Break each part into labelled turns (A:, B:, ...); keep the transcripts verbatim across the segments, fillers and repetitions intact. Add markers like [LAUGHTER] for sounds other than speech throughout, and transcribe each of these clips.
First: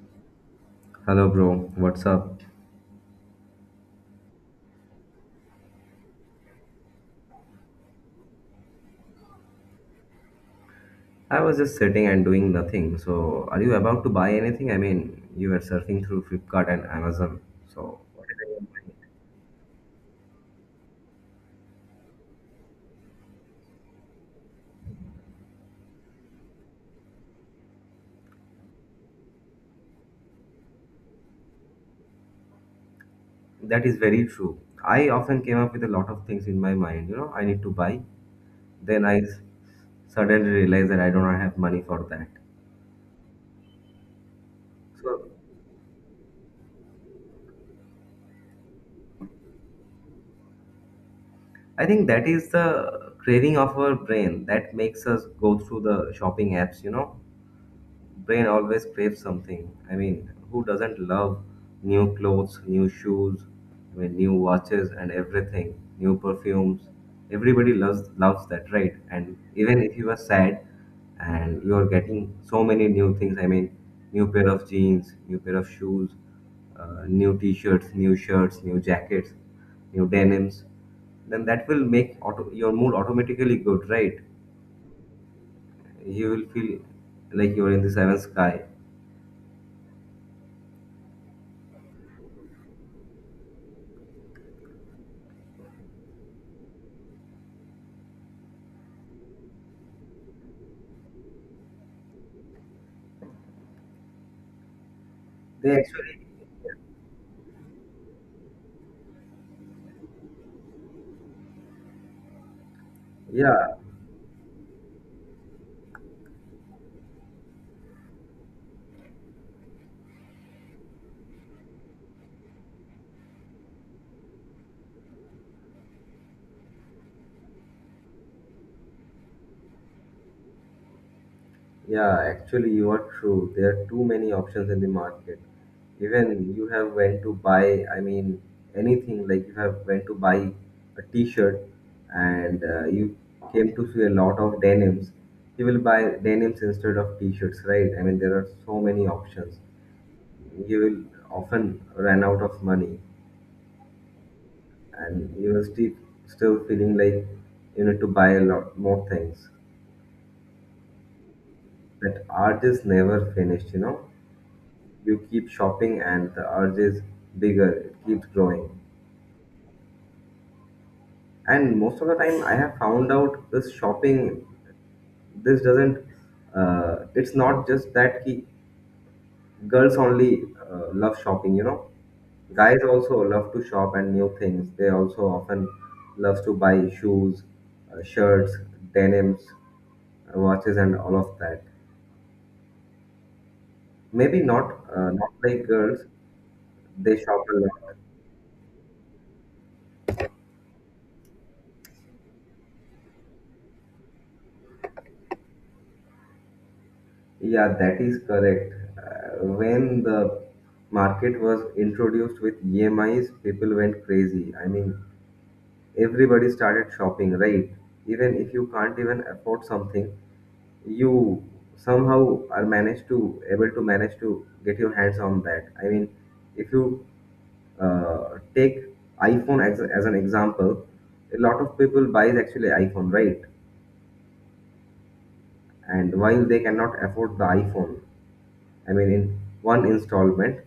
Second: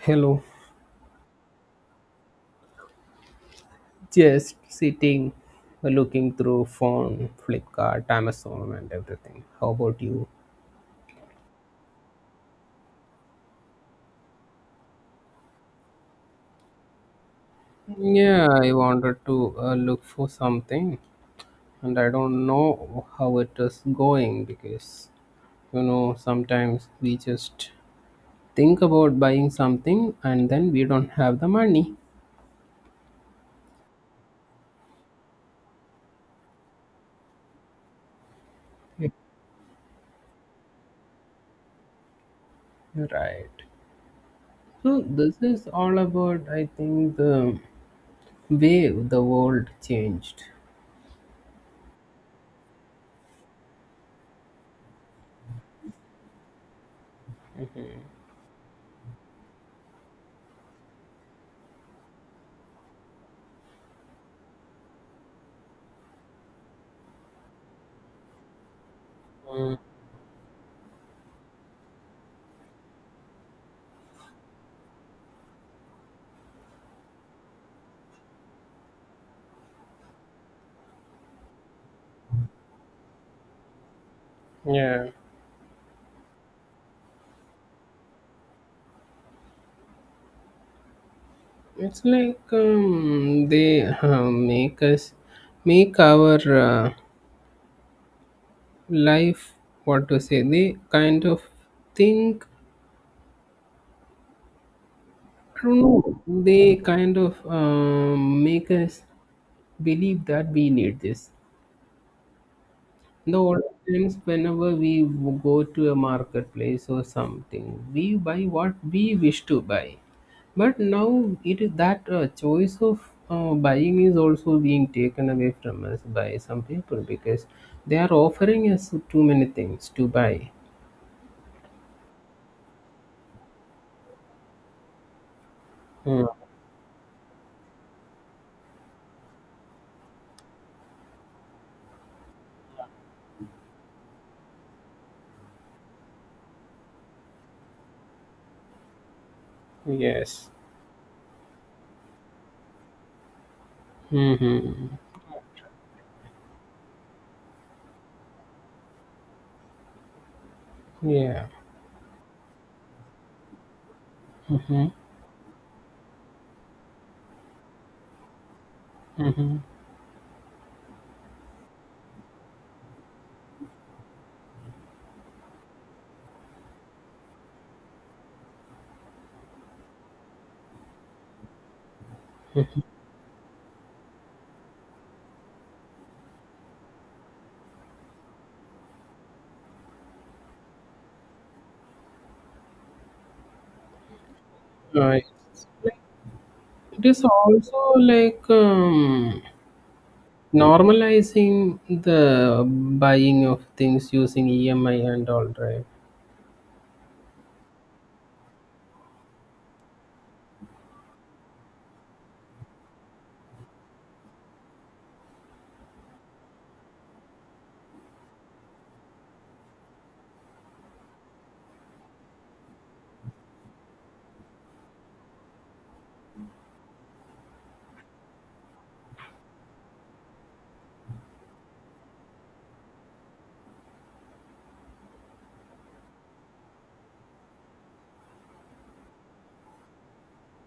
A: Hello,
B: Hello, bro. What's up?
A: just sitting looking through phone, Flipkart, Amazon, and everything. How about you?
B: I was just sitting and doing nothing. So, are you about to buy anything? I mean, you were surfing through Flipkart and Amazon. So, what is
A: Yeah,
B: in your
A: I
B: mind?
A: wanted to uh, look for something, and I don't know how it is going because you know sometimes we just think about buying something and then we don't have the money.
B: That is very true. I often came up with a lot of things in my mind. You know, I need to buy. Then
A: Yeah.
B: I s- suddenly realized that I do not have money for that.
A: Right. So
B: So,
A: this is all about, I think, the way the world changed.
B: I think that is the craving of our brain that makes us go through the shopping apps. You know, brain always craves something. I mean, who doesn't love new clothes, new shoes, I mean, new watches and everything, new perfumes. Everybody loves loves that, right? And
A: Mm,
B: even if you are sad and you are getting so many new things, I mean, new pair of jeans, new pair of shoes, uh, new t-shirts, new shirts, new jackets, new denims, then that will make auto- your mood automatically good, right?
A: yeah.
B: You will feel like you are in the seventh sky.
A: It's like um, they uh, make us make our uh, life, what to say. They kind of think, I
B: They
A: don't know.
B: actually,
A: They kind of um, make us believe that we need this. The old
B: yeah,
A: times, whenever we w- go to a marketplace or something, we buy what we wish to buy. But now it is that uh, choice of uh, buying is also being taken away from us by some people because they are offering us too many things to buy.
B: yeah, actually, you are true. There are too many options in the market.
A: Hmm.
B: Even you have when to buy, I mean, anything like you have when to buy a t-shirt and uh, you came to see a lot of denims. You will buy denims instead of t-shirts, right? I mean, there are so many options.
A: Yes.
B: You will often run out of money
A: Hmm.
B: and you will still still feeling like you need to buy a lot more things
A: Yeah.
B: that art is never finished, you know. You keep shopping and the urge is bigger, it keeps growing. And most of the time I have found out this shopping, this doesn't, uh, it's not just that ki, girls only uh, love shopping, you know, guys also love to shop and new things, they also often love to buy shoes, uh, shirts, denims, uh, watches and all of that. Maybe not uh,
A: Right.
B: not like girls.
A: It
B: They
A: is
B: shop a
A: also
B: lot.
A: like um, normalizing the buying of things using E M I and all, right?
B: Yeah, that is correct. Uh, When the market was introduced with E M Is, people went crazy. I mean, everybody started shopping, right? Even if you can't even afford something, you somehow are managed to able to manage to get your hands on that. I mean, if you uh, take iPhone as, as an example, a lot of people buys actually iPhone, right? And while they cannot afford the iPhone, I mean, in one installment,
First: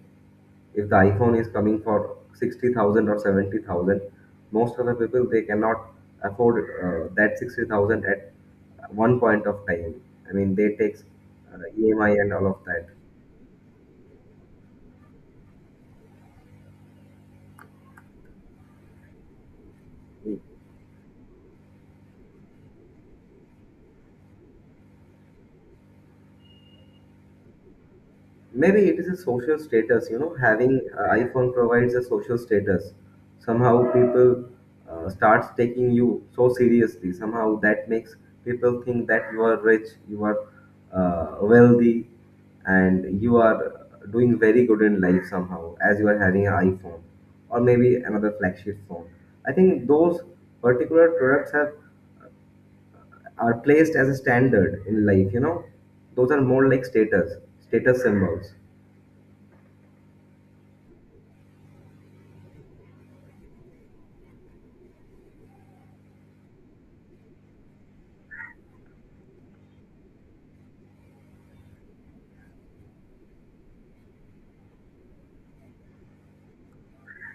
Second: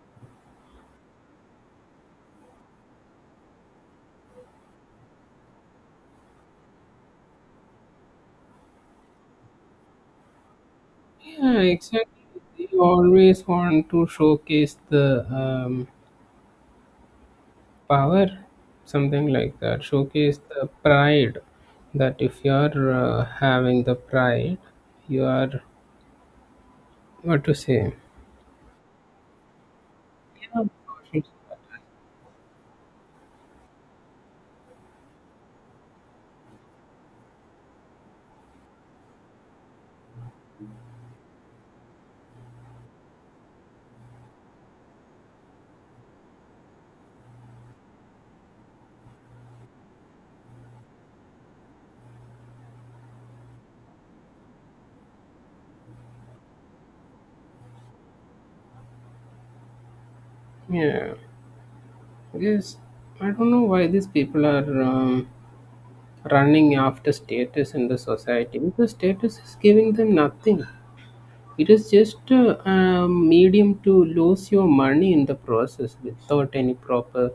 B: if the iPhone is coming for sixty thousand or seventy thousand, most of the people they cannot afford uh, that sixty thousand at one point of time. I mean, they takes
A: Yeah,
B: uh, E M I
A: exactly.
B: and all of
A: You
B: that.
A: always want to showcase the um, power, something like that. Showcase the pride that if you are uh, having the pride, you are, what to say.
B: Maybe it is a social status, you know, having a
A: Yeah,
B: iphone provides a social status. Somehow people uh, starts taking you so seriously, somehow that makes people think that you are rich, you are uh, wealthy and you are doing very good in life, somehow as you are having an iphone or maybe another flagship phone. I think those particular products have, are placed as a standard in life, you know, those are more like status, status symbols.
A: yeah. Yes, I don't know why these people are um, running after status in the society because status is giving them nothing. It is just uh, a medium to lose your money in the process without any proper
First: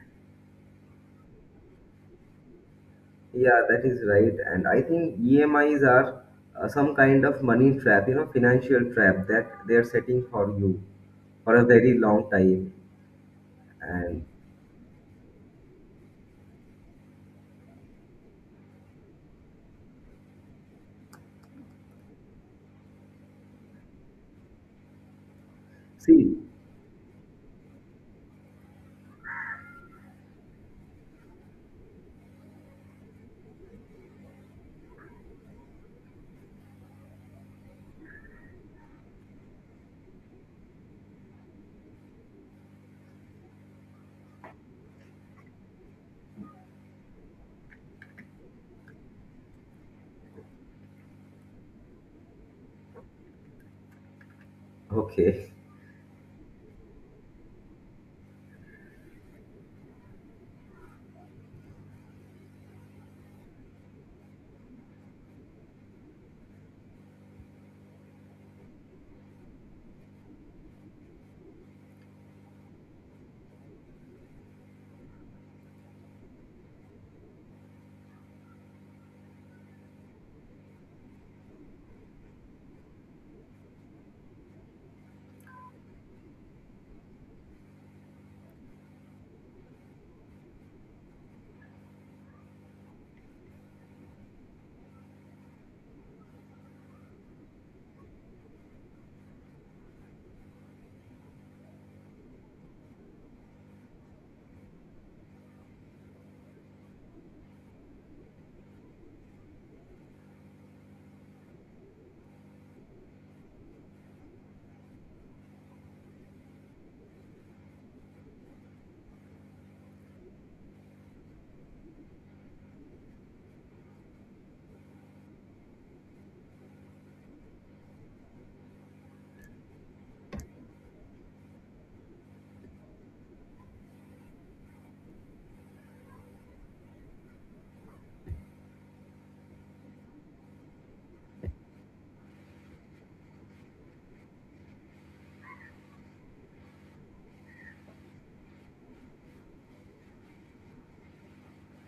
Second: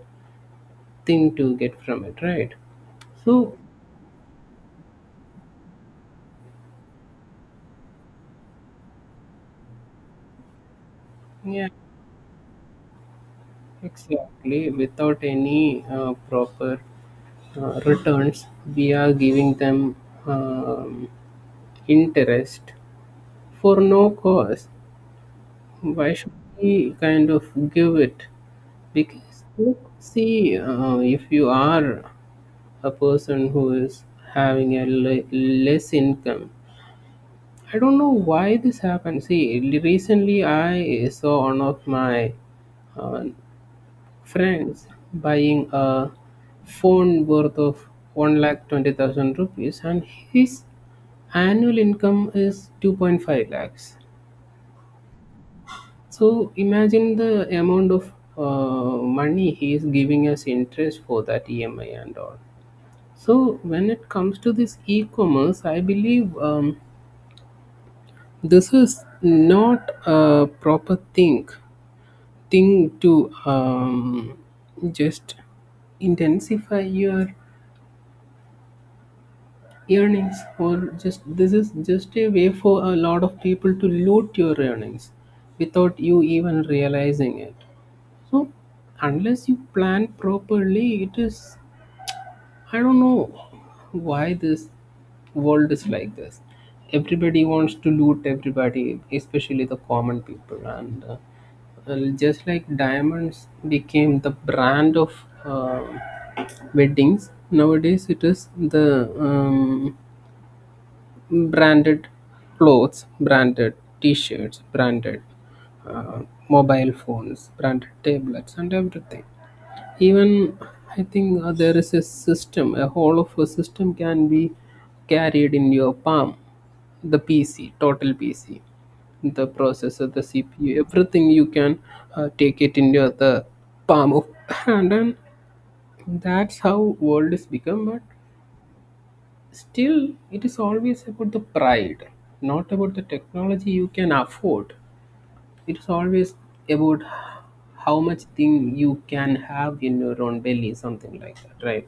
A: thing to get from it, right? So,
B: Yeah, that is right. And I think E M Is are uh, some kind of money trap, you know, financial trap that they are setting for you for a
A: yeah,
B: very long time. And
A: exactly. Without any uh, proper uh, returns, we are giving them um, interest for no cause. Why should
B: see,
A: we kind of give it? Because, look, see, uh, if you are a person who is having a le- less income, I don't know why this happened. See, recently I saw one of my uh, friends buying a phone worth of one lakh twenty thousand rupees, and his annual income is two point five lakhs.
B: okay,
A: So imagine the amount of uh, money he is giving as interest for that E M I and all. So when it comes to this e-commerce, I believe um, this is not a proper thing thing to um, just intensify your earnings, or just this is just a way for a lot of people to loot your earnings without you even realizing it. So unless you plan properly, it is, I don't know why this world is like this. Everybody wants to loot everybody, especially the common people. And uh, well, just like diamonds became the brand of uh, weddings, nowadays it is the um, branded clothes, branded t shirts, branded uh, mobile phones, branded tablets, and everything. Even I think uh, there is a system, a whole of a system can be carried in your palm, the P C, total P C, the processor, the C P U, everything. You can uh, take it in your the palm of [LAUGHS] hand, and that's how world is become. But still it is always about the pride, not about the technology you can afford. It's always about how much thing you can have in your own belly, something like that, right?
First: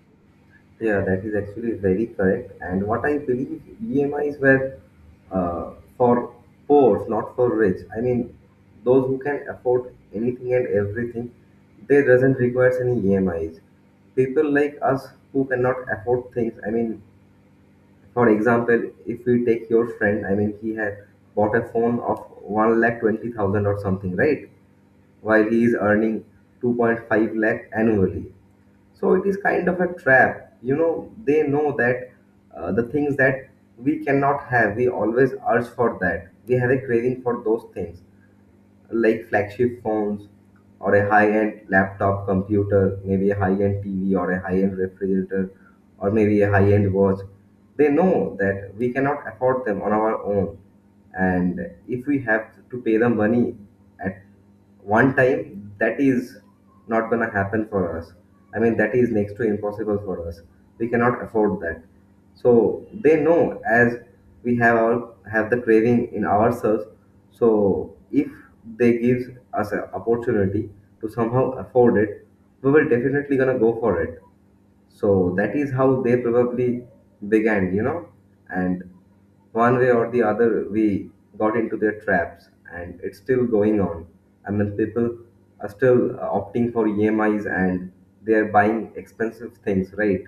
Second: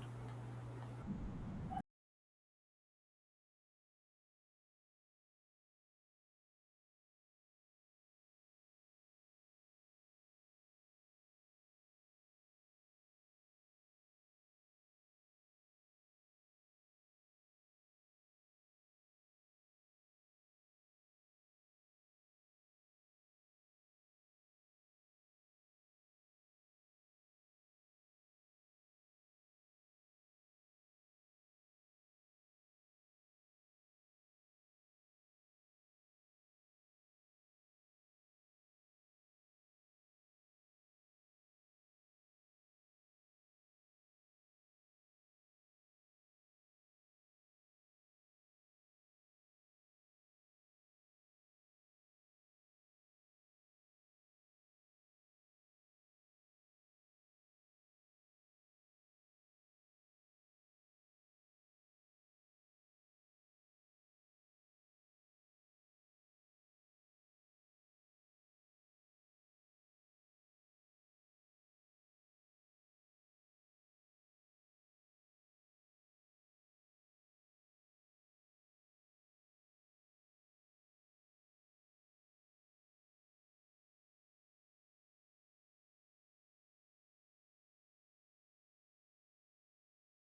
B: [LAUGHS] yeah, that is actually very correct. And what I believe E M Is were uh, for poor, not for rich. I mean, those who can afford anything and everything, they doesn't require any E M Is. People like us who cannot afford things, I mean, for example, if we take your friend, I mean, he had bought a phone of one lakh twenty thousand or something, right? While he is earning two point five lakh annually. So it is kind of a trap. You know, they know that uh, the things that we cannot have, we always urge for that. We have a craving for those things like flagship phones or a high-end laptop computer, maybe a high-end T V or a high-end refrigerator or maybe a high-end watch. They know that we cannot afford them on our own. And if we have to pay the money at one time, that is not gonna happen for us. I mean, that is next to impossible for us. We cannot afford that, so they know, as we have our have the craving in ourselves, so if they gives us an opportunity to somehow afford it, we will definitely gonna go for it. So that is how they probably began, you know. And one way or the other, we got into their traps and it's still going on. I mean, people are still uh, opting for emis and they are buying expensive things, right?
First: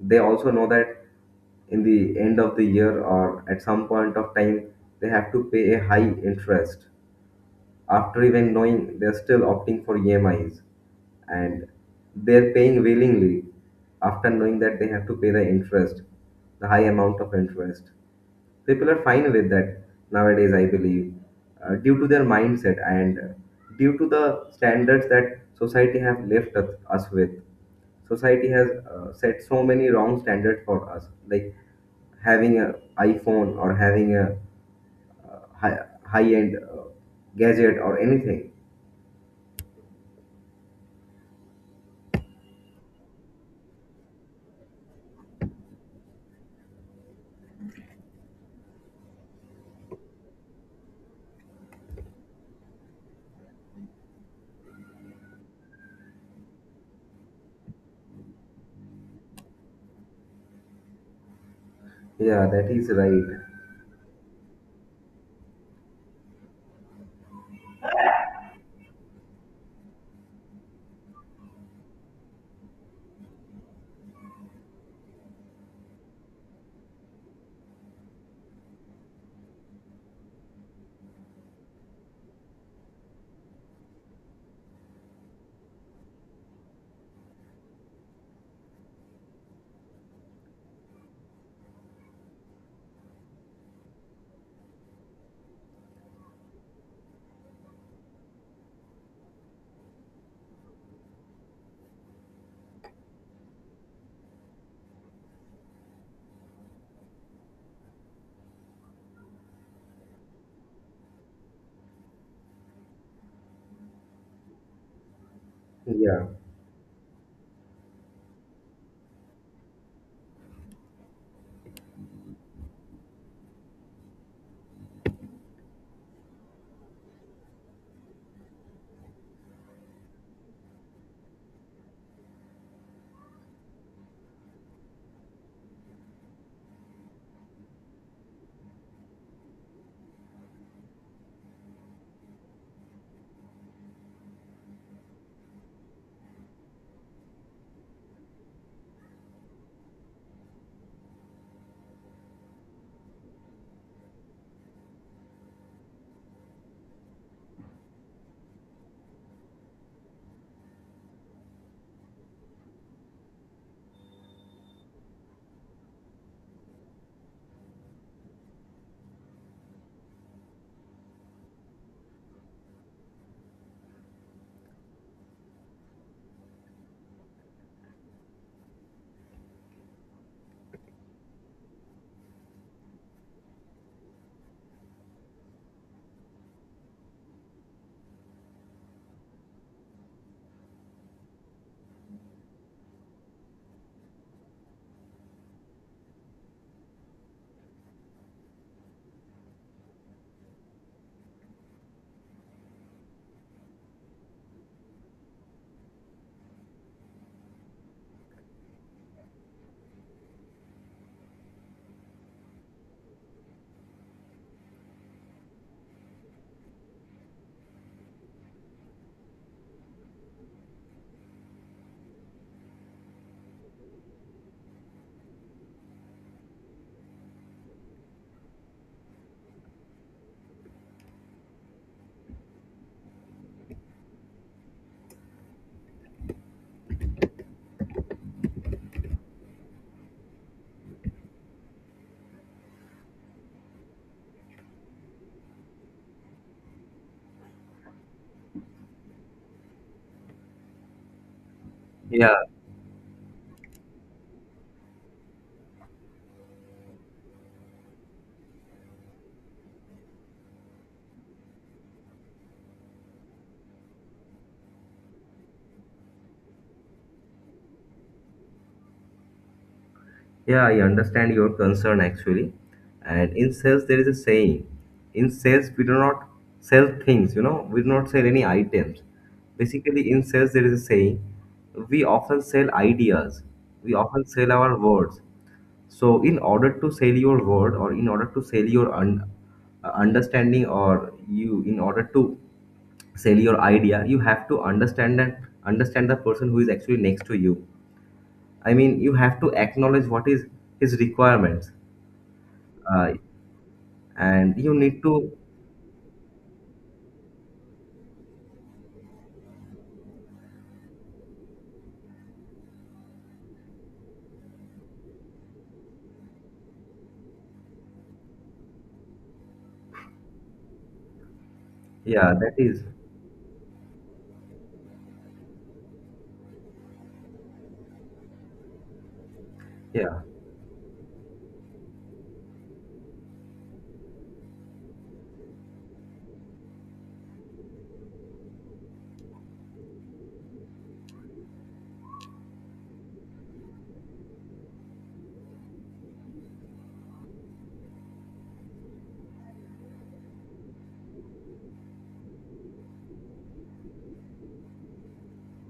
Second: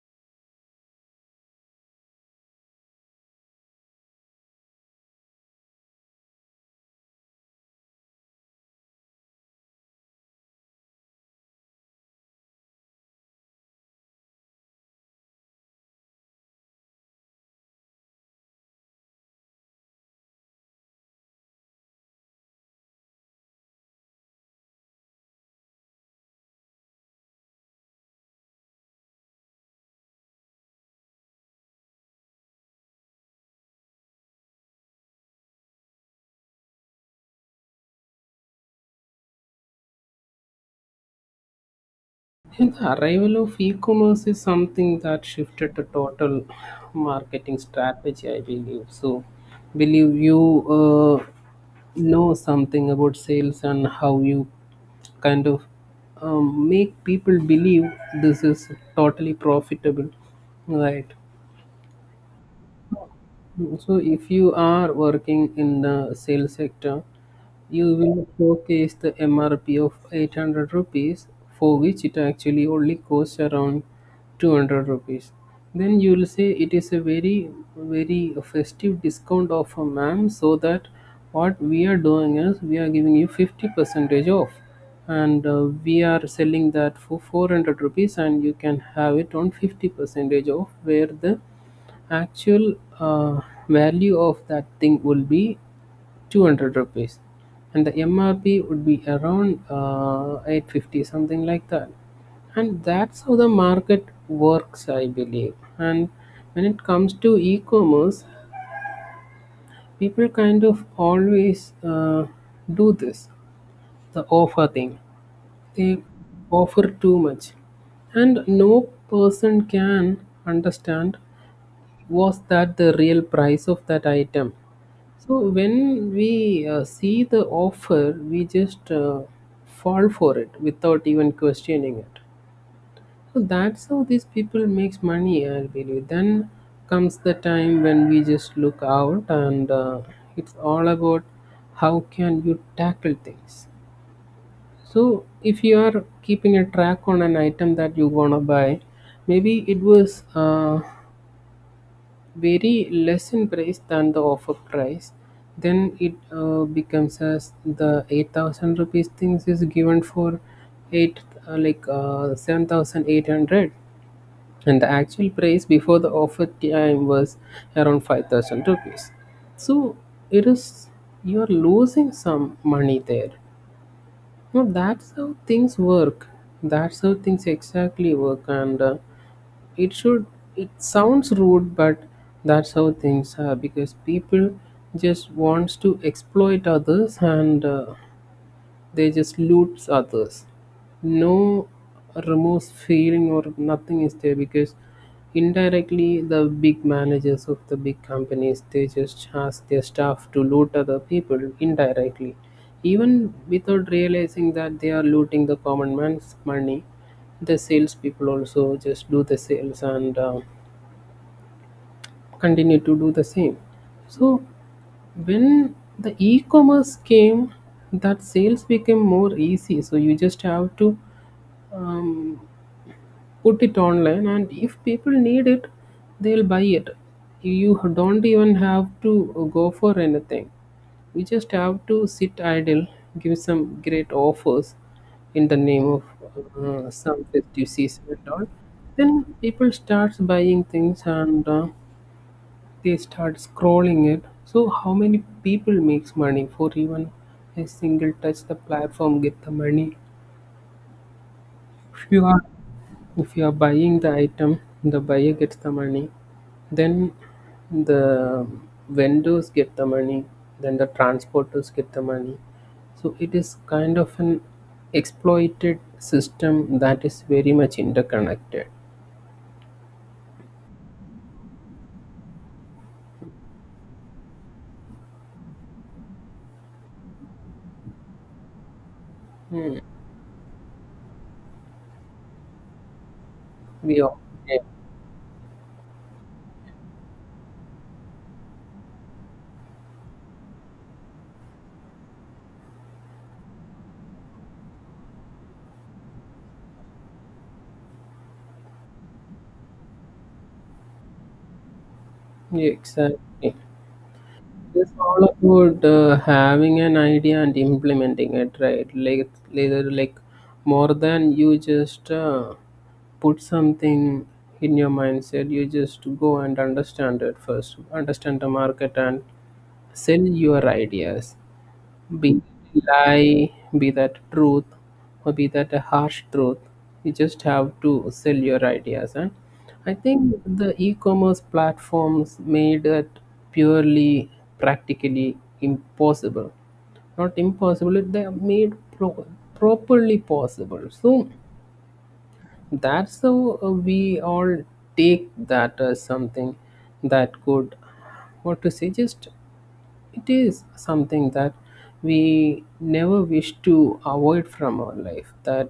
B: They also know that in the end of the year or at some point of time, they have to pay a high interest. After even knowing, they're still opting for emis. And they're paying willingly after knowing that they have to pay the interest, the high amount of interest. People are fine with that nowadays, I believe, uh, due to their mindset and uh, due to the standards that society have left us us with. Society has uh, set so many wrong standards for us like having a iphone or having a high, high end uh, gadget or anything.
A: And the arrival of e-commerce is something that shifted the total marketing strategy, I believe. So, believe you uh, know something about sales and how you kind of um, make people believe this is totally profitable, right?
B: Yeah, that is right.
A: So, if you are working in the sales sector, you will showcase the M R P of eight hundred rupees for which it actually only costs around two hundred rupees. Then you will say, it is a very, very festive discount offer, ma'am. So that what we are doing is we are giving you fifty percentage off, and uh, we are selling that for four hundred rupees, and you can have it on fifty percentage off, where the actual uh, value of that thing will be two hundred rupees and the M R P would be around uh, eight fifty, something like that. And that's how the market works, I believe. And when it comes to e-commerce, people kind of always uh, do this, the offer thing. They
B: Yeah,
A: offer too much, and no person can understand, was that the real price of that item? So when we uh, see the offer, we just uh, fall for it without even questioning it. So that's how these people makes money, I believe. Then comes the time when we just look out, and uh, it's all about how can you tackle things. So if you are keeping a track on an item that you want to buy, maybe it was uh, very less in price than the offer price. Then it uh, becomes as the eight thousand rupees things is given for eight, uh, like uh, seven thousand eight hundred, and the actual price before the offer time was around five thousand rupees. So it is, you are losing some money there. No, that's how things work. That's how things exactly work. And uh, it should, it sounds rude, but that's how things are because people just wants to exploit others, and uh, they just loot others. No remorse, feeling, or nothing is there because indirectly the big managers of the big companies, they just ask their staff to loot other people indirectly, even without realizing that they are looting the common man's money. The salespeople also just do the sales and uh, continue to do the same. So when the e-commerce came, that sales became more easy. So you just have to um, put it online, and if people need it, they'll buy it. You don't even have to go for anything. You just have to sit idle, give some great offers in the name of uh, some festive season and all. Then people starts buying things, and. Uh, they start scrolling it. So how many people makes money for even a single touch? The platform get the money. If you are if you are buying the item, the buyer gets the money. Then the vendors get the money. Then the transporters get the money. So it is kind of an exploited system that is very much interconnected.
B: yeah, I understand your concern, actually. And in sales there is a saying, in sales we do not sell things, you know, we do not sell any items. Basically in sales there is a saying, we often sell ideas, we
A: We all
B: often sell
A: Yeah,
B: our words. So in order to sell your word or in order to sell your un- uh, understanding, or you in order to sell your idea, you have to understand and understand the person who is actually next to you. I mean, you have to acknowledge what is his requirements.
A: yeah,
B: uh,
A: exactly.
B: and you
A: It's
B: need
A: all
B: to,
A: about uh, having an idea and implementing it, right? Like, later, like, more than you just uh, put something in your mindset, you just go and understand it first, understand the market and sell your ideas.
B: yeah,
A: Be
B: that
A: it
B: is,
A: lie, be that truth, or be that a harsh truth. You just have to sell your ideas. And I
B: yeah,
A: think the e-commerce platforms made it purely practically impossible. Not impossible, it- they are made pro- properly possible. So that's how uh, we all take that as something that could, what to say, just it is something that we never wish to avoid from our life. That,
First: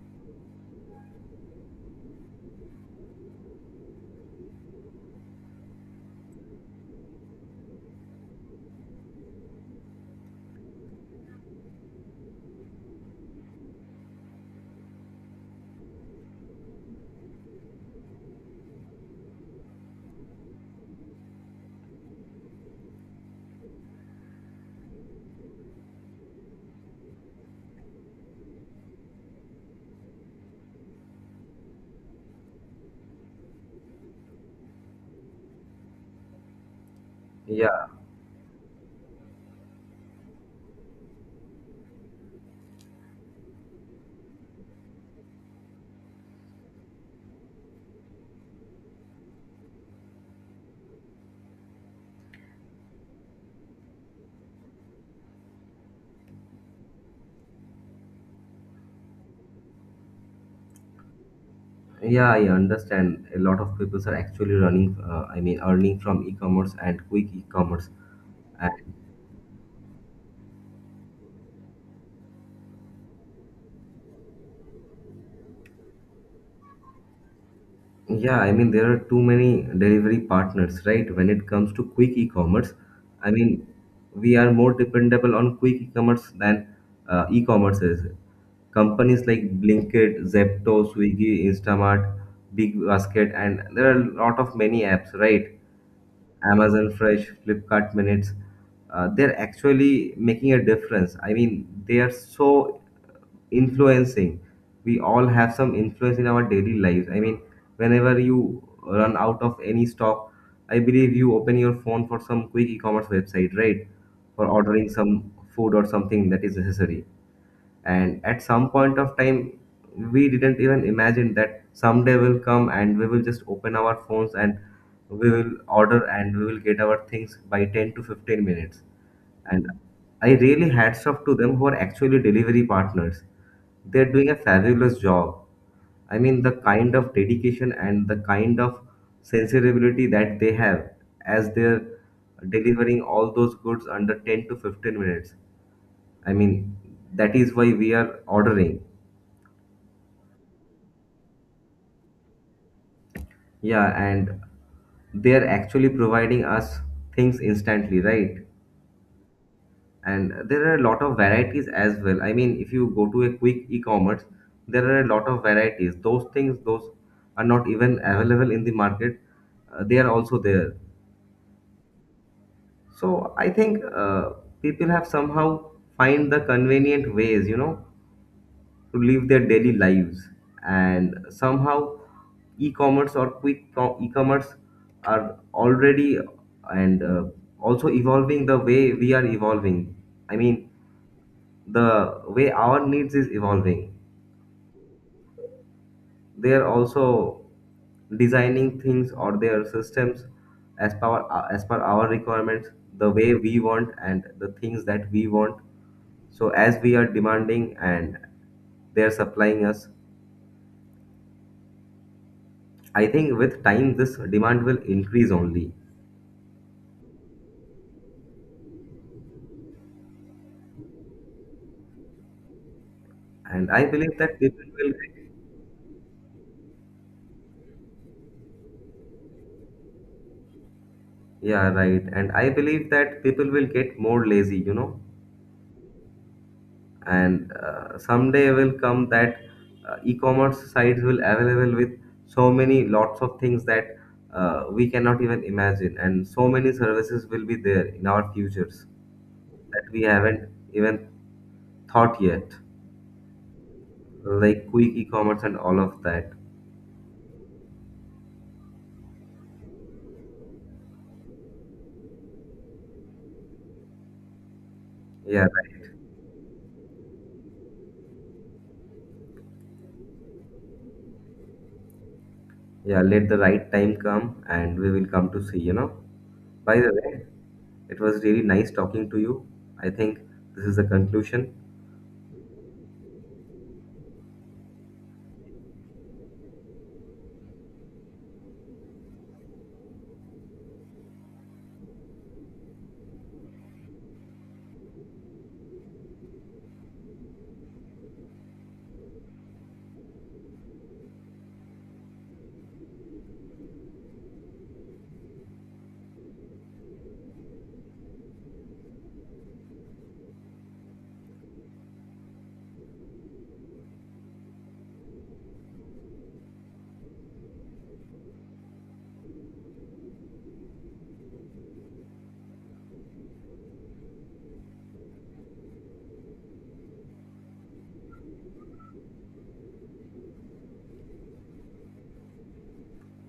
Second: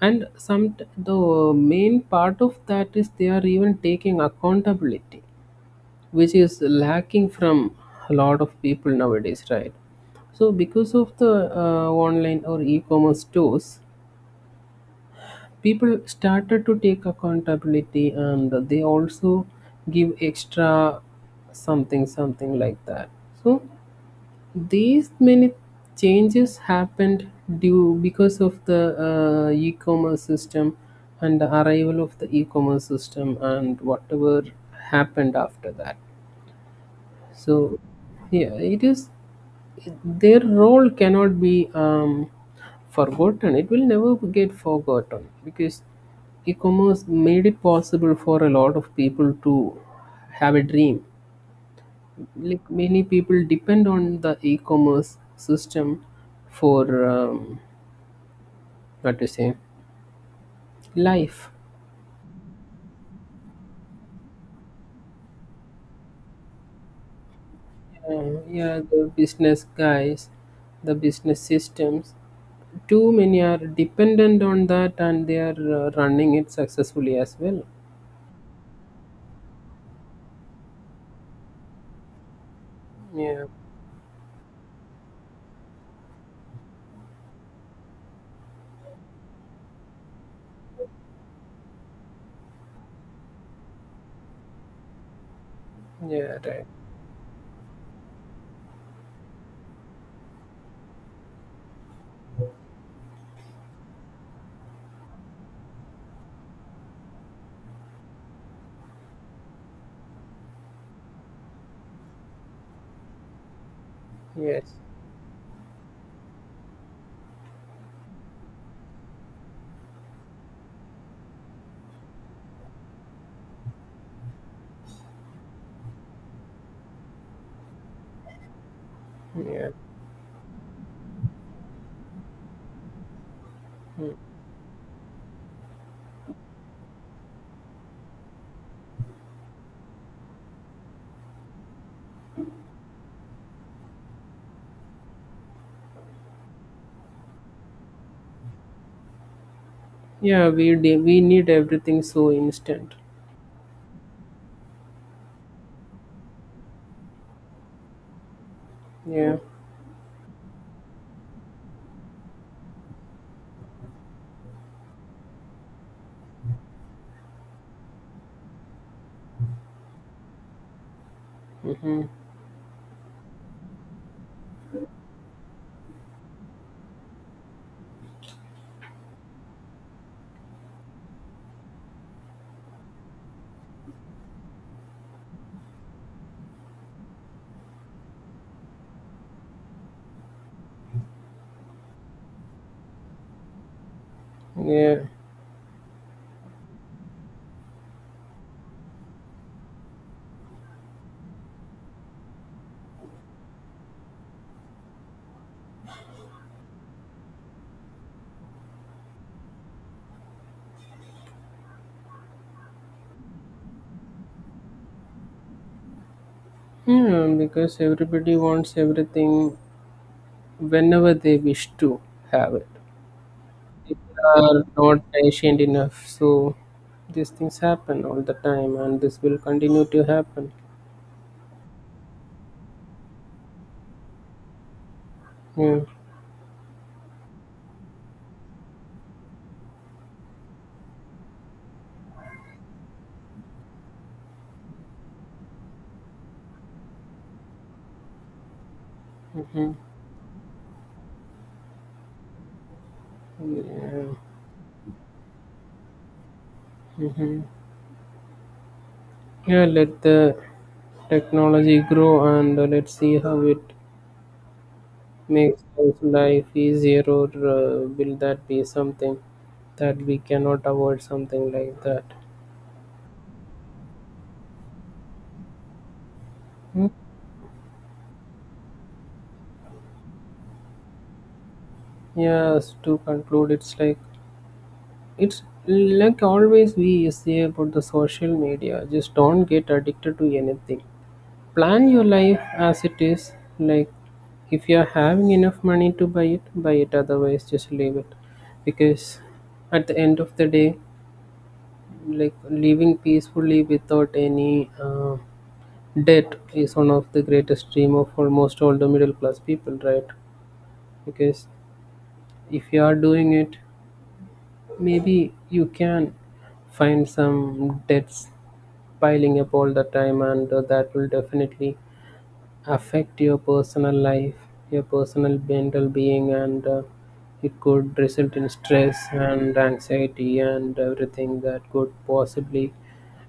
A: and some the main part of that is they are even taking accountability, which is lacking from a lot of people nowadays, right? So because of the uh, online or e-commerce stores, people started to take accountability, and they also give extra, something something like that. So these many changes happened due because of the uh, e-commerce system and the arrival of the e-commerce system and whatever happened after that. So,
B: yeah,
A: yeah, it is their role cannot be um, forgotten. It will never get forgotten because e-commerce made it possible for a lot of people to have a dream. Like, many people depend on the e-commerce system for um, what to say, life.
B: yeah, I understand a lot of people are actually running, uh, I mean earning from e-commerce and quick e-commerce.
A: Yeah, yeah. The business guys, the business systems, too many are dependent on that, and they are uh, running it successfully as well.
B: Yeah, I mean, there are too many delivery partners, right? When it comes to quick e-commerce, I
A: Yeah.
B: mean, we are more dependable on quick e-commerce than uh, e-commerce is. Companies like Blinkit, Zepto, Swiggy, Instamart, Big Basket, and there are a lot of many apps, right?
A: Yeah, right.
B: Amazon Fresh, Flipkart Minutes, uh, they're actually making a difference. I mean, they are so influencing. We all have some influence in our daily lives. I mean, whenever you run out of any stock, I believe you open your phone for some quick e-commerce website, right? For
A: Yes.
B: ordering some food or something that is necessary. And at some point of time, we didn't even imagine that someday will come and we will just open our phones and we will order and we will get our things by ten to fifteen minutes. And
A: Yeah,
B: I really hats off to them who are actually delivery partners. They're doing a fabulous job. I mean, the kind of dedication and the kind of sensibility that they have, as they're delivering all those goods under ten to fifteen minutes. I mean, that is why we are ordering.
A: yeah, we de- we need everything so instant.
B: Yeah, and they are actually providing us things instantly, right?
A: Yeah.
B: And there are a lot of varieties as well. I mean, if you go to a quick e-commerce, there are a lot of varieties. Those things, those are not even available in the market. Uh, they are also there.
A: Mm,
B: So I think uh, people have somehow find the convenient ways, you know, to live their daily lives. And somehow e-commerce or quick co- e-commerce are already and uh, also evolving the way we are evolving. I mean, the way our needs is evolving.
A: yeah,
B: They are also designing things or their systems as per our, as per our requirements, the way we want and the things that we want. So as we are demanding and they are supplying us, I think with time this demand will increase only.
A: yeah, because everybody wants everything whenever they wish to have it.
B: And I
A: People
B: believe that
A: are
B: people will,
A: not patient enough, so these things happen all the time, and this will continue to happen.
B: yeah, right. And I believe that people will get more lazy, you know.
A: Yeah.
B: And uh, someday will come that uh, e-commerce sites will available with so many lots of things that uh, we cannot even imagine, and so many services will be there in our futures
A: Hmm.
B: that we haven't even thought yet,
A: Yeah.
B: like quick e-commerce and all of that.
A: Hmm. Yeah, let the technology grow and uh, let's see how it
B: Yeah,
A: makes
B: right.
A: us life easier, or uh, will that be something that we cannot avoid, something like that.
B: Yeah. Let the right time come, and we will come to see. You know. By
A: Hmm.
B: the way, it was really nice talking to you. I think this is the conclusion.
A: Yes, to conclude, it's like It's like always we say about the social media, just don't get addicted to anything. Plan your life as it is. Like, if you're having enough money to buy it, buy it. Otherwise, just leave it. Because at the end of the day, like living peacefully without any uh, debt is one of the greatest dream of almost all the middle class people, right? Because if you are doing it, maybe you can find some debts piling up all the time, and uh, that will definitely affect your personal life, your personal mental being, and uh, it could result in stress and anxiety and everything that could possibly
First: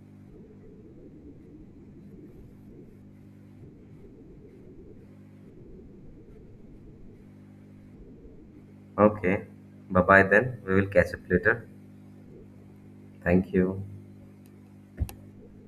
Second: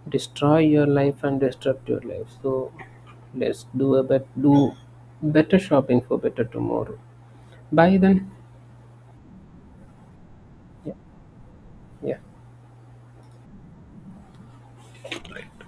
A: destroy your life and disrupt your life. So let's do a bit do better shopping for better tomorrow. Bye then.
B: Okay. Bye bye then. We will
A: Yeah.
B: catch up later.
A: Yeah.
B: Thank you.